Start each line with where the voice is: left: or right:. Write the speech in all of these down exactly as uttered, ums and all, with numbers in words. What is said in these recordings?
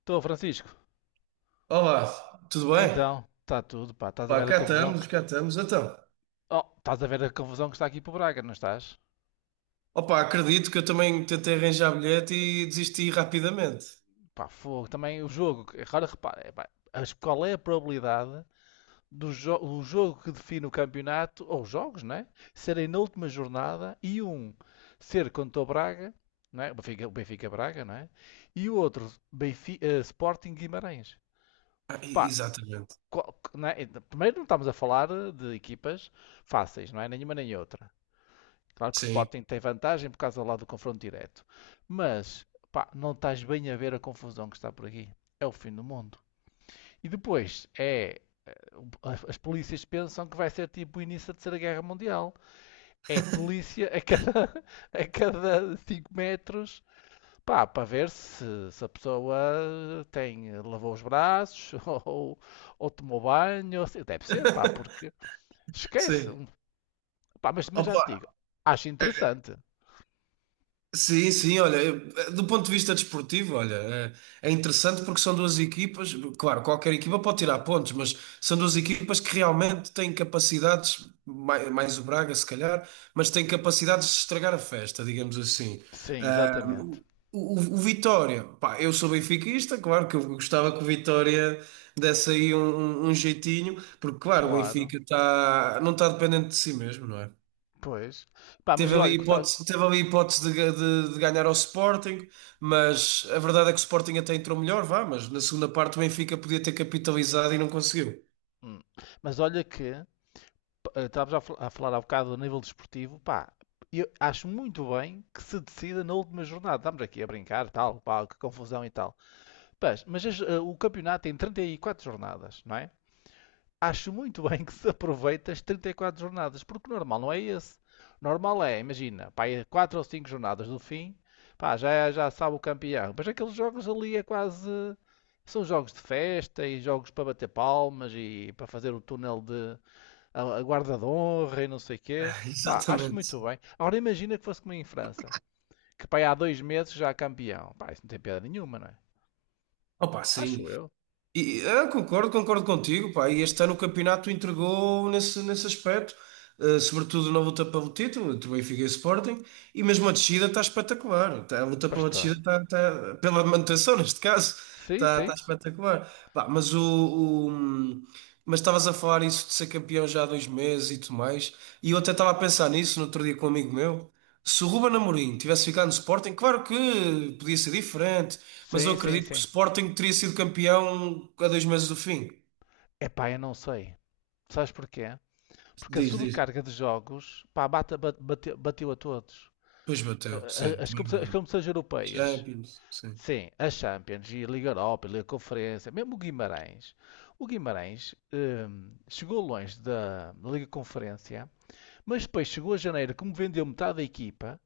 left: Estou, Francisco.
right: Olá, tudo bem?
left: Então, está tudo, pá. Estás a
right: Pá,
left: ver a
right: cá
left: confusão que...
right: estamos, cá estamos. Então,
left: Oh, estás a ver a confusão que está aqui para o Braga, não estás?
right: opá, acredito que eu também tentei arranjar bilhete e desisti rapidamente.
left: Pá, fogo. Também o jogo... que- Agora repara, é, pá, as- qual é a probabilidade do jo- o jogo que define o campeonato, ou os jogos, né? Serem na última jornada e um ser contra o Braga, não é? O Benfica, o Benfica Braga, não é? E o outro, Benfi- eh, Sporting Guimarães.
right: Ah, e-
left: Pá,
right: exatamente.
left: qual- não é? Primeiro não estamos a falar de equipas fáceis, não é? Nenhuma nem outra. Claro que o
right: Sim.
left: Sporting tem vantagem por causa lá do confronto direto. Mas, pá, não estás bem a ver a confusão que está por aqui. É o fim do mundo. E depois, é... As polícias pensam que vai ser tipo o início da Terceira Guerra Mundial. É polícia a cada, a cada cinco metros, pá, para ver se, se a pessoa tem, lavou os braços ou, ou tomou banho. Ou se- Deve ser, pá, porque esquece.
right: Sim.
left: Pá, mas, mas já
right: Opa,
left: te digo, acho interessante.
right: sim, sim, olha, eu- eh, do ponto de vista desportivo, olha, é, é interessante porque são duas equipas, claro, qualquer equipa pode tirar pontos, mas são duas equipas que realmente têm capacidades, mai- mais, o Braga se calhar, mas têm capacidades de estragar a festa, digamos assim.
left: Sim,
right: Ah,
left: exatamente.
right: o, o Vitória, pá, eu sou benfiquista, claro que eu gostava que o Vitória desse aí um, um- um jeitinho, porque claro, o
left: Claro,
right: Benfica tá, não está dependente de si mesmo, não é?
left: pois. Pá, mas
right: Teve
left: eu
right: ali
left: olho que tá-
right: hipótese, teve ali hipótese de, ga- de- de ganhar ao Sporting, mas a verdade é que o Sporting até entrou melhor, vá, mas na segunda parte o Benfica podia ter capitalizado e não conseguiu.
left: Hum. Mas olha que estavas a, fal- a falar há bocado do nível desportivo, pá, eu acho muito bem que se decida na última jornada. Estamos aqui a brincar, tal, pá, que confusão e tal. Pás, mas as- eh, o campeonato tem trinta e quatro jornadas, não é? Acho muito bem que se aproveite as trinta e quatro jornadas, porque o normal não é esse. Normal é, imagina, pá, é quatro ou cinco jornadas do fim, pá, já, já sabe o campeão. Mas aqueles jogos ali é quase. São jogos de festa e jogos para bater palmas e para fazer o túnel de a, a guarda de honra e não sei o quê. Pá, acho
right: Exatamente.
left: muito bem. Agora imagina que fosse como em França, que pá, há dois meses já há campeão. Pá, isso não tem piada nenhuma, não é?
right: Opa, sim.
left: Acho eu.
right: E, ah, concordo, concordo contigo, pá. E este ano o campeonato entregou nesse, nesse aspecto. Uh, sobretudo na luta pelo título, entre Benfica e Sporting, e mesmo a descida está espetacular. Tá- a luta pela descida
left: Bastante.
right: está, está- pela manutenção, neste caso,
left: Sim,
right: está,
left: sim.
right: está espetacular. Pá, mas o, o- mas estavas a falar isso de ser campeão já há dois meses e tudo mais, e eu até estava a pensar nisso no outro dia com um amigo meu. Se o Ruben Amorim tivesse ficado no Sporting, claro que podia ser diferente, mas eu
left: Sim, sim,
right: acredito que o
left: sim.
right: Sporting teria sido campeão há dois meses do fim.
left: Epá, eu não sei. Sabes porquê? Porque a
right: Diz, diz.
left: sobrecarga de jogos, pá, bate- bate- bateu, bateu a todos.
right: Pois bateu, sim,
left: a- As,
right: também é
left: competi- as
right: verdade.
left: competições europeias,
right: Champions, sim.
left: sim, a Champions e a Liga Europa, a Liga Conferência, mesmo o Guimarães. O Guimarães hum, chegou longe da Liga Conferência, mas depois chegou a janeiro, como vendeu metade da equipa,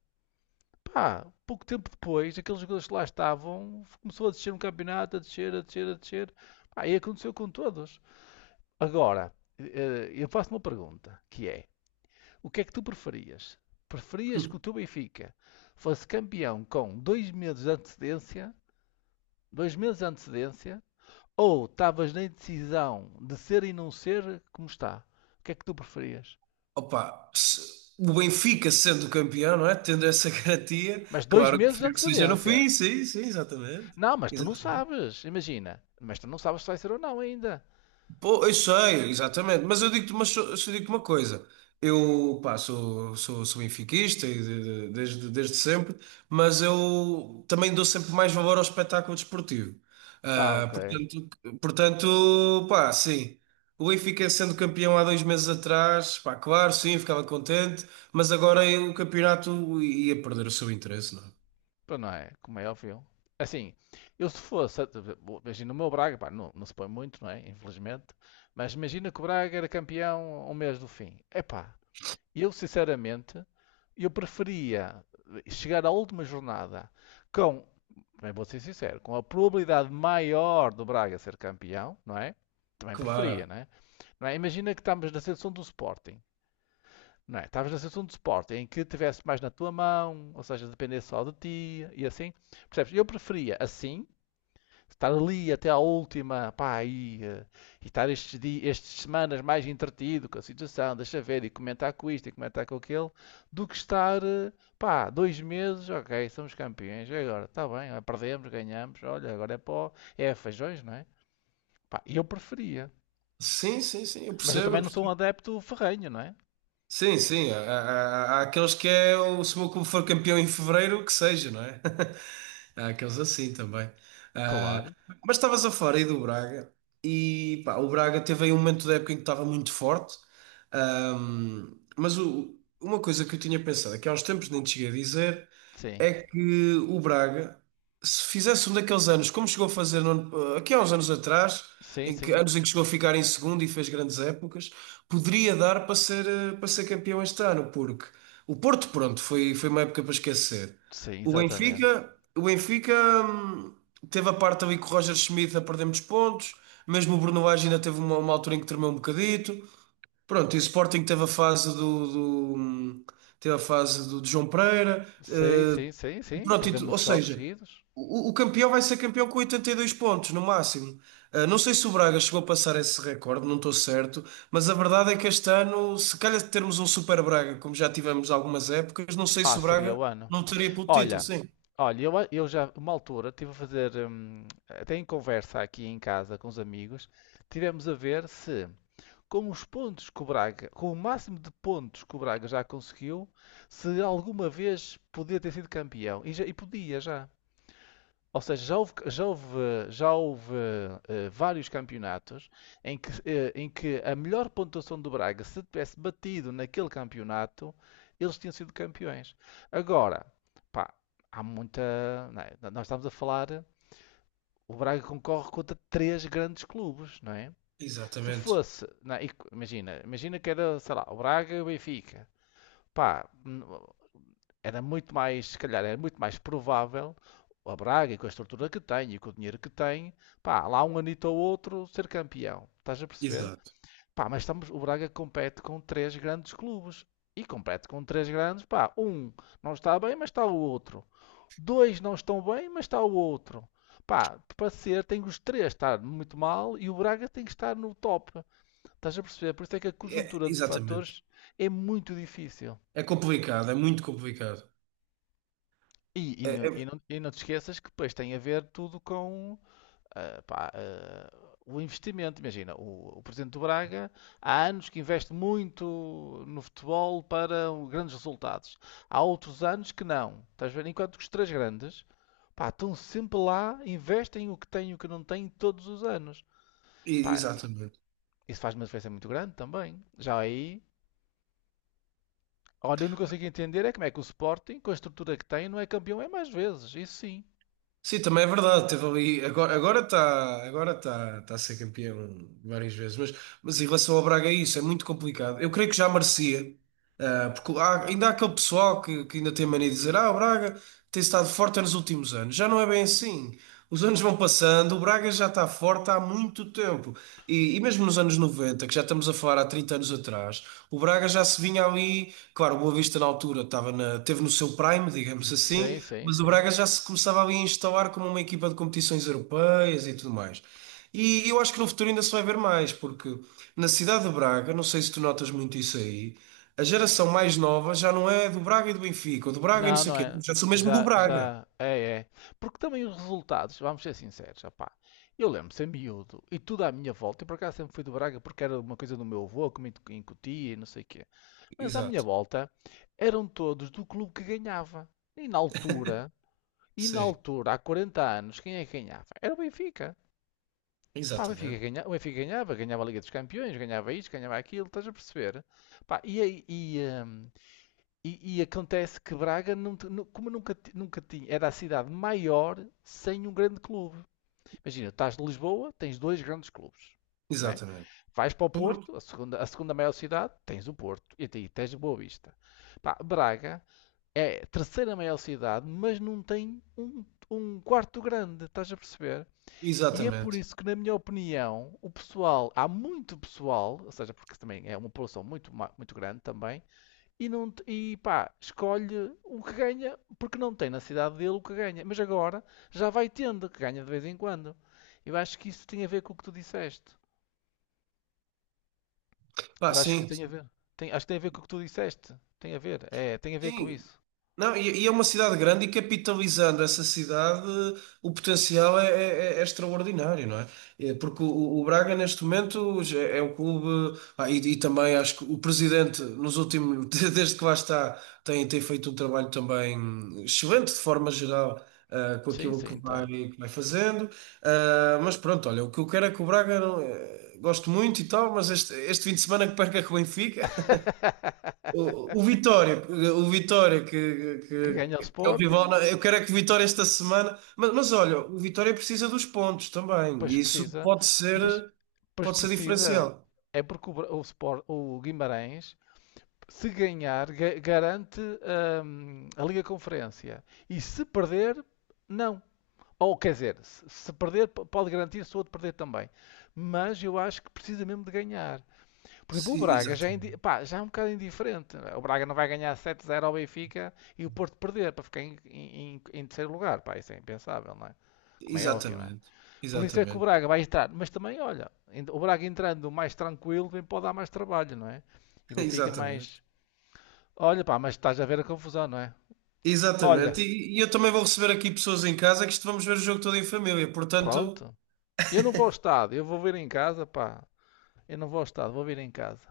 left: pá, pouco tempo depois, aqueles jogadores que lá estavam, começou a descer no campeonato, a descer, a descer, a descer. Pá, e aconteceu com todos. Agora, eh, eh, eu faço uma pergunta, que é: o que é que tu preferias? Preferias que o teu Benfica fosse campeão com dois meses de antecedência, dois meses de antecedência, ou estavas na indecisão de ser e não ser como está? O que é que tu preferias?
right: Opa, se- o Benfica sendo campeão, não é? Tendo essa garantia,
left: Mas dois
right: claro que
left: meses de
right: prefiro que seja no
left: antecedência.
right: fim, sim, sim, exatamente.
left: Não, mas tu não
right: Exatamente.
left: sabes, imagina. Mas tu não sabes se vai ser ou não ainda.
right: Pô, eu sei, exatamente, mas eu digo-te uma, so- só digo-te uma coisa. Eu, pá, sou, sou, sou benfiquista e de- de- desde, desde sempre, mas eu também dou sempre mais valor ao espetáculo desportivo.
left: Ah,
right: Ah,
left: ok.
right: portanto, portanto, pá, sim. O Benfica sendo campeão há dois meses atrás, pá, claro, sim, ficava contente, mas agora o campeonato ia perder o seu interesse, não é?
left: Para, não é, como é óbvio. Assim, eu se fosse, imagina o meu Braga, pá, não, não se põe muito, não é? Infelizmente. Mas imagina que o Braga era campeão um mês do fim. Epá, eu, sinceramente, eu preferia chegar à última jornada com, também vou ser sincero, com a probabilidade maior do Braga ser campeão, não é? Também preferia,
right: Claro.
left: não é? Não é? Imagina que estamos na seleção do Sporting, não é? Estavas na seleção do Sporting em que tivesse mais na tua mão, ou seja, dependesse só de ti e assim. Percebes? Eu preferia assim estar ali até à última, pá, e, eh, e estar estes dias, estas semanas mais entretido com a situação, deixa ver, e comentar com isto, e comentar com aquele, do que estar, eh, pá, dois meses, ok, somos campeões, e agora, está bem, ah, perdemos, ganhamos, olha, agora é pó, é feijões, não é? Pá, eu preferia.
right: Sim, sim, sim, eu
left: Mas eu
right: percebo,
left: também
right: eu
left: não sou um
right: percebo.
left: adepto ferrenho, não é?
right: Sim, sim. Há, há- há- há aqueles que é o, se o meu clube for campeão em fevereiro, que seja, não é? Há aqueles assim também. Ah,
left: Claro,
right: mas estavas a falar aí do Braga e pá, o Braga teve aí um momento da época em que estava muito forte. Ahm, mas o- uma coisa que eu tinha pensado, é que há uns tempos nem te cheguei a dizer
left: sim,
right: é que o Braga, se fizesse um daqueles anos, como chegou a fazer no ano- aqui há uns anos atrás,
left: sim,
right: em que,
left: sim,
right: anos em que chegou a ficar em segundo e fez grandes épocas, poderia dar para ser, eh, para ser campeão este ano, porque o Porto, pronto, foi, foi uma época para esquecer.
left: sim,
right: O
left: exatamente.
right: Benfica, o Benfica, hum, teve a parte ali com o Roger Schmidt a perder muitos pontos, mesmo o Bruno Lage ainda teve uma, uma altura em que tremeu um bocadito. Pronto, e o Sporting teve a fase do, do- hum, teve a fase do, de João Pereira,
left: Sim,
right: eh,
left: sim, sim, sim,
right: Pronto, e
left: perder
right: tu- ou
left: muitos jogos
right: seja,
left: seguidos.
right: o, o campeão vai ser campeão com oitenta e dois pontos no máximo. Ah, não sei se o Braga chegou a passar esse recorde, não estou certo, mas a verdade é que este ano, se calhar de termos um Super Braga, como já tivemos algumas épocas, não sei
left: Ah,
right: se o
left: seria
right: Braga
left: o ano.
right: não teria pelo título,
left: Olha,
right: sim.
left: olha, eu, a- eu já, uma altura, estive a fazer, hum, até em conversa aqui em casa com os amigos, tivemos a ver se, com os pontos que o Braga, com o máximo de pontos que o Braga já conseguiu, se alguma vez podia ter sido campeão. E, já, e podia já. Ou seja, já houve, já houve, já houve eh, vários campeonatos em que, eh, em que a melhor pontuação do Braga, se tivesse batido naquele campeonato, eles tinham sido campeões. Agora, pá, há muita, não é? Nós estamos a falar. O Braga concorre contra três grandes clubes, não é? Se
right: Exatamente,
left: fosse, não é? Imagina, imagina que era, sei lá, o Braga e o Benfica. Pá, era muito mais, se calhar, era muito mais provável a Braga, e com a estrutura que tem e com o dinheiro que tem, pá, lá um anito ou outro ser campeão. Estás a perceber?
right: exato.
left: Pá, mas estamos, o Braga compete com três grandes clubes. E compete com três grandes, pá, um não está bem, mas está o outro. Dois não estão bem, mas está o outro. Pá, para ser, tem que os três estar muito mal e o Braga tem que estar no top. Estás a perceber? Por isso é que a
right: É,
left: conjuntura de
right: exatamente.
left: fatores é muito difícil.
right: É complicado, é muito complicado.
left: E, e,
right: É-
left: não, e,
right: é-
left: não, e não te esqueças que depois tem a ver tudo com ah, pá, ah, o investimento. Imagina, o, o presidente do Braga há anos que investe muito no futebol para um- grandes resultados. Há outros anos que não. Estás a ver? Enquanto que os três grandes, pá, estão sempre lá, investem o que têm e o que não têm todos os anos. Pá,
right: Exatamente.
left: isso faz uma diferença muito grande também. Já aí, olha, eu não consigo entender é como é que o Sporting, com a estrutura que tem, não é campeão é mais vezes. Isso sim.
right: Sim, também é verdade. Teve ali, agora agora está agora tá, tá a ser campeão várias vezes, mas, mas em relação ao Braga, é isso é muito complicado. Eu creio que já merecia, ah, porque há- ainda há aquele pessoal que, que ainda tem mania de dizer: Ah, o Braga tem estado forte nos últimos anos. Já não é bem assim. Os anos vão passando, o Braga já está forte há muito tempo. E, e mesmo nos anos noventa, que já estamos a falar há trinta anos atrás, o Braga já se vinha ali. Claro, o Boa Vista na altura estava na, teve no seu prime, digamos assim,
left: Sim, sim,
right: mas o
left: sim.
right: Braga já se começava ali a instalar como uma equipa de competições europeias e tudo mais. E eu acho que no futuro ainda se vai ver mais, porque na cidade de Braga, não sei se tu notas muito isso aí, a geração mais nova já não é do Braga e do Benfica, ou do Braga e não
left: Não,
right: sei o
left: não
right: quê,
left: é.
right: já sou mesmo do
left: Já,
right: Braga.
left: já, é, é. Porque também os resultados, vamos ser sinceros, opá. Eu lembro-me ser miúdo e tudo à minha volta. Eu por acaso sempre fui do Braga porque era uma coisa do meu avô que me incutia e não sei o quê. Mas à minha
right: Exato,
left: volta eram todos do clube que ganhava. E na altura, e na
right: sim,
left: altura, há quarenta anos, quem é que ganhava? Era o Benfica. Pá, o Benfica
right: exatamente,
left: ganha- o Benfica ganhava, ganhava a Liga dos Campeões, ganhava isto, ganhava aquilo, estás a perceber? Pá, e, aí- e, eh, e, e acontece que Braga, não te- nu- como nunca, ti- nunca tinha, era a cidade maior sem um grande clube. Imagina, estás de Lisboa, tens dois grandes clubes, né?
right: exatamente.
left: Vais para o
right: Por-
left: Porto, a segunda, a segunda maior cidade, tens o Porto e aí tens Boa Vista. Pá, Braga é a terceira maior cidade, mas não tem um, um quarto grande, estás a perceber? E é por
right: Exatamente.
left: isso que, na minha opinião, o pessoal, há muito pessoal, ou seja, porque também é uma população muito, ma- muito grande também, e, não, te- e pá, escolhe o que ganha, porque não tem na cidade dele o que ganha. Mas agora já vai tendo, que ganha de vez em quando. Eu acho que isso tem a ver com o que tu disseste.
right: Pá,
left: Eu acho que
right: sim,
left: tem a ver. Tem, acho que tem a ver com o que tu disseste. Tem a ver, é, tem a ver com
right: sim,
left: isso.
right: não, e, e é uma cidade grande e capitalizando essa cidade, o potencial é, é- é extraordinário, não é? É, porque o, o Braga, neste momento, já é um clube. ah, e, e, também acho que o presidente, nos últimos, desde que lá está, tem, tem feito um trabalho também excelente, de forma geral, ah, com
left: Sim,
right: aquilo que
left: sim,
right: vai,
left: tem.
right: que vai fazendo. Ah, mas pronto, olha, o que eu quero é que o Braga, não- eh, gosto muito e tal, mas este, este fim de semana que perca com o Benfica. O, o Vitória, o Vitória que,
left: Que ganha o
right: que, que é o
left: Sporting,
right: rival, eu quero é que o Vitória esta semana, mas, mas olha, o Vitória precisa dos pontos também,
left: pois
right: e isso
left: precisa,
right: pode ser,
left: mas pois
right: pode ser
left: precisa.
right: diferencial.
left: É porque o, Bra- o, Sport, o Guimarães se ganhar, ga- garante hum, a Liga Conferência. E se perder, não. Ou quer dizer, se se perder, p- pode garantir se o outro perder também. Mas eu acho que precisa mesmo de ganhar. Por exemplo, o
right: Sim,
left: Braga já é, indi-
right: exatamente,
left: pá, já é um bocado indiferente. O Braga não vai ganhar sete a zero ao Benfica e o Porto perder para ficar em, em- em terceiro lugar. Pá, isso é impensável, não é? Como é óbvio, não é?
right: exatamente,
left: Por isso é que o
right: exatamente,
left: Braga vai entrar. Mas também, olha, ent- o Braga entrando mais tranquilo também pode dar mais trabalho, não é? E o Benfica
right: exatamente,
left: mais. Olha, pá, mas estás a ver a confusão, não é? Olha,
right: exatamente. E, e eu também vou receber aqui pessoas em casa que isto vamos ver o jogo todo em família, portanto,
left: pronto. Eu não vou ao estado, eu vou vir em casa, pá. Eu não vou ao estado, vou vir em casa.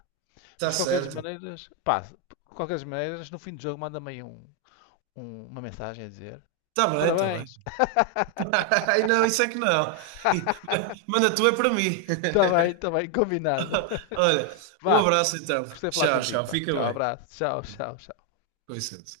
left: Mas
right: está
left: de qualquer das
right: certo,
left: maneiras, pá, de qualquer das maneiras, no fim do jogo manda-me aí um- um- uma mensagem a dizer:
right: está bem, está
left: parabéns,
right: bem. Ai, não, isso é que não. Manda tu é para mim.
left: está bem, está bem, combinado.
right: Olha, um
left: Vá,
right: abraço então.
left: gostei de falar
right: Tchau,
left: contigo,
right: tchau.
left: pá.
right: Fica
left: Tchau,
right: bem.
left: abraço, tchau, tchau, tchau.
right: Com licença.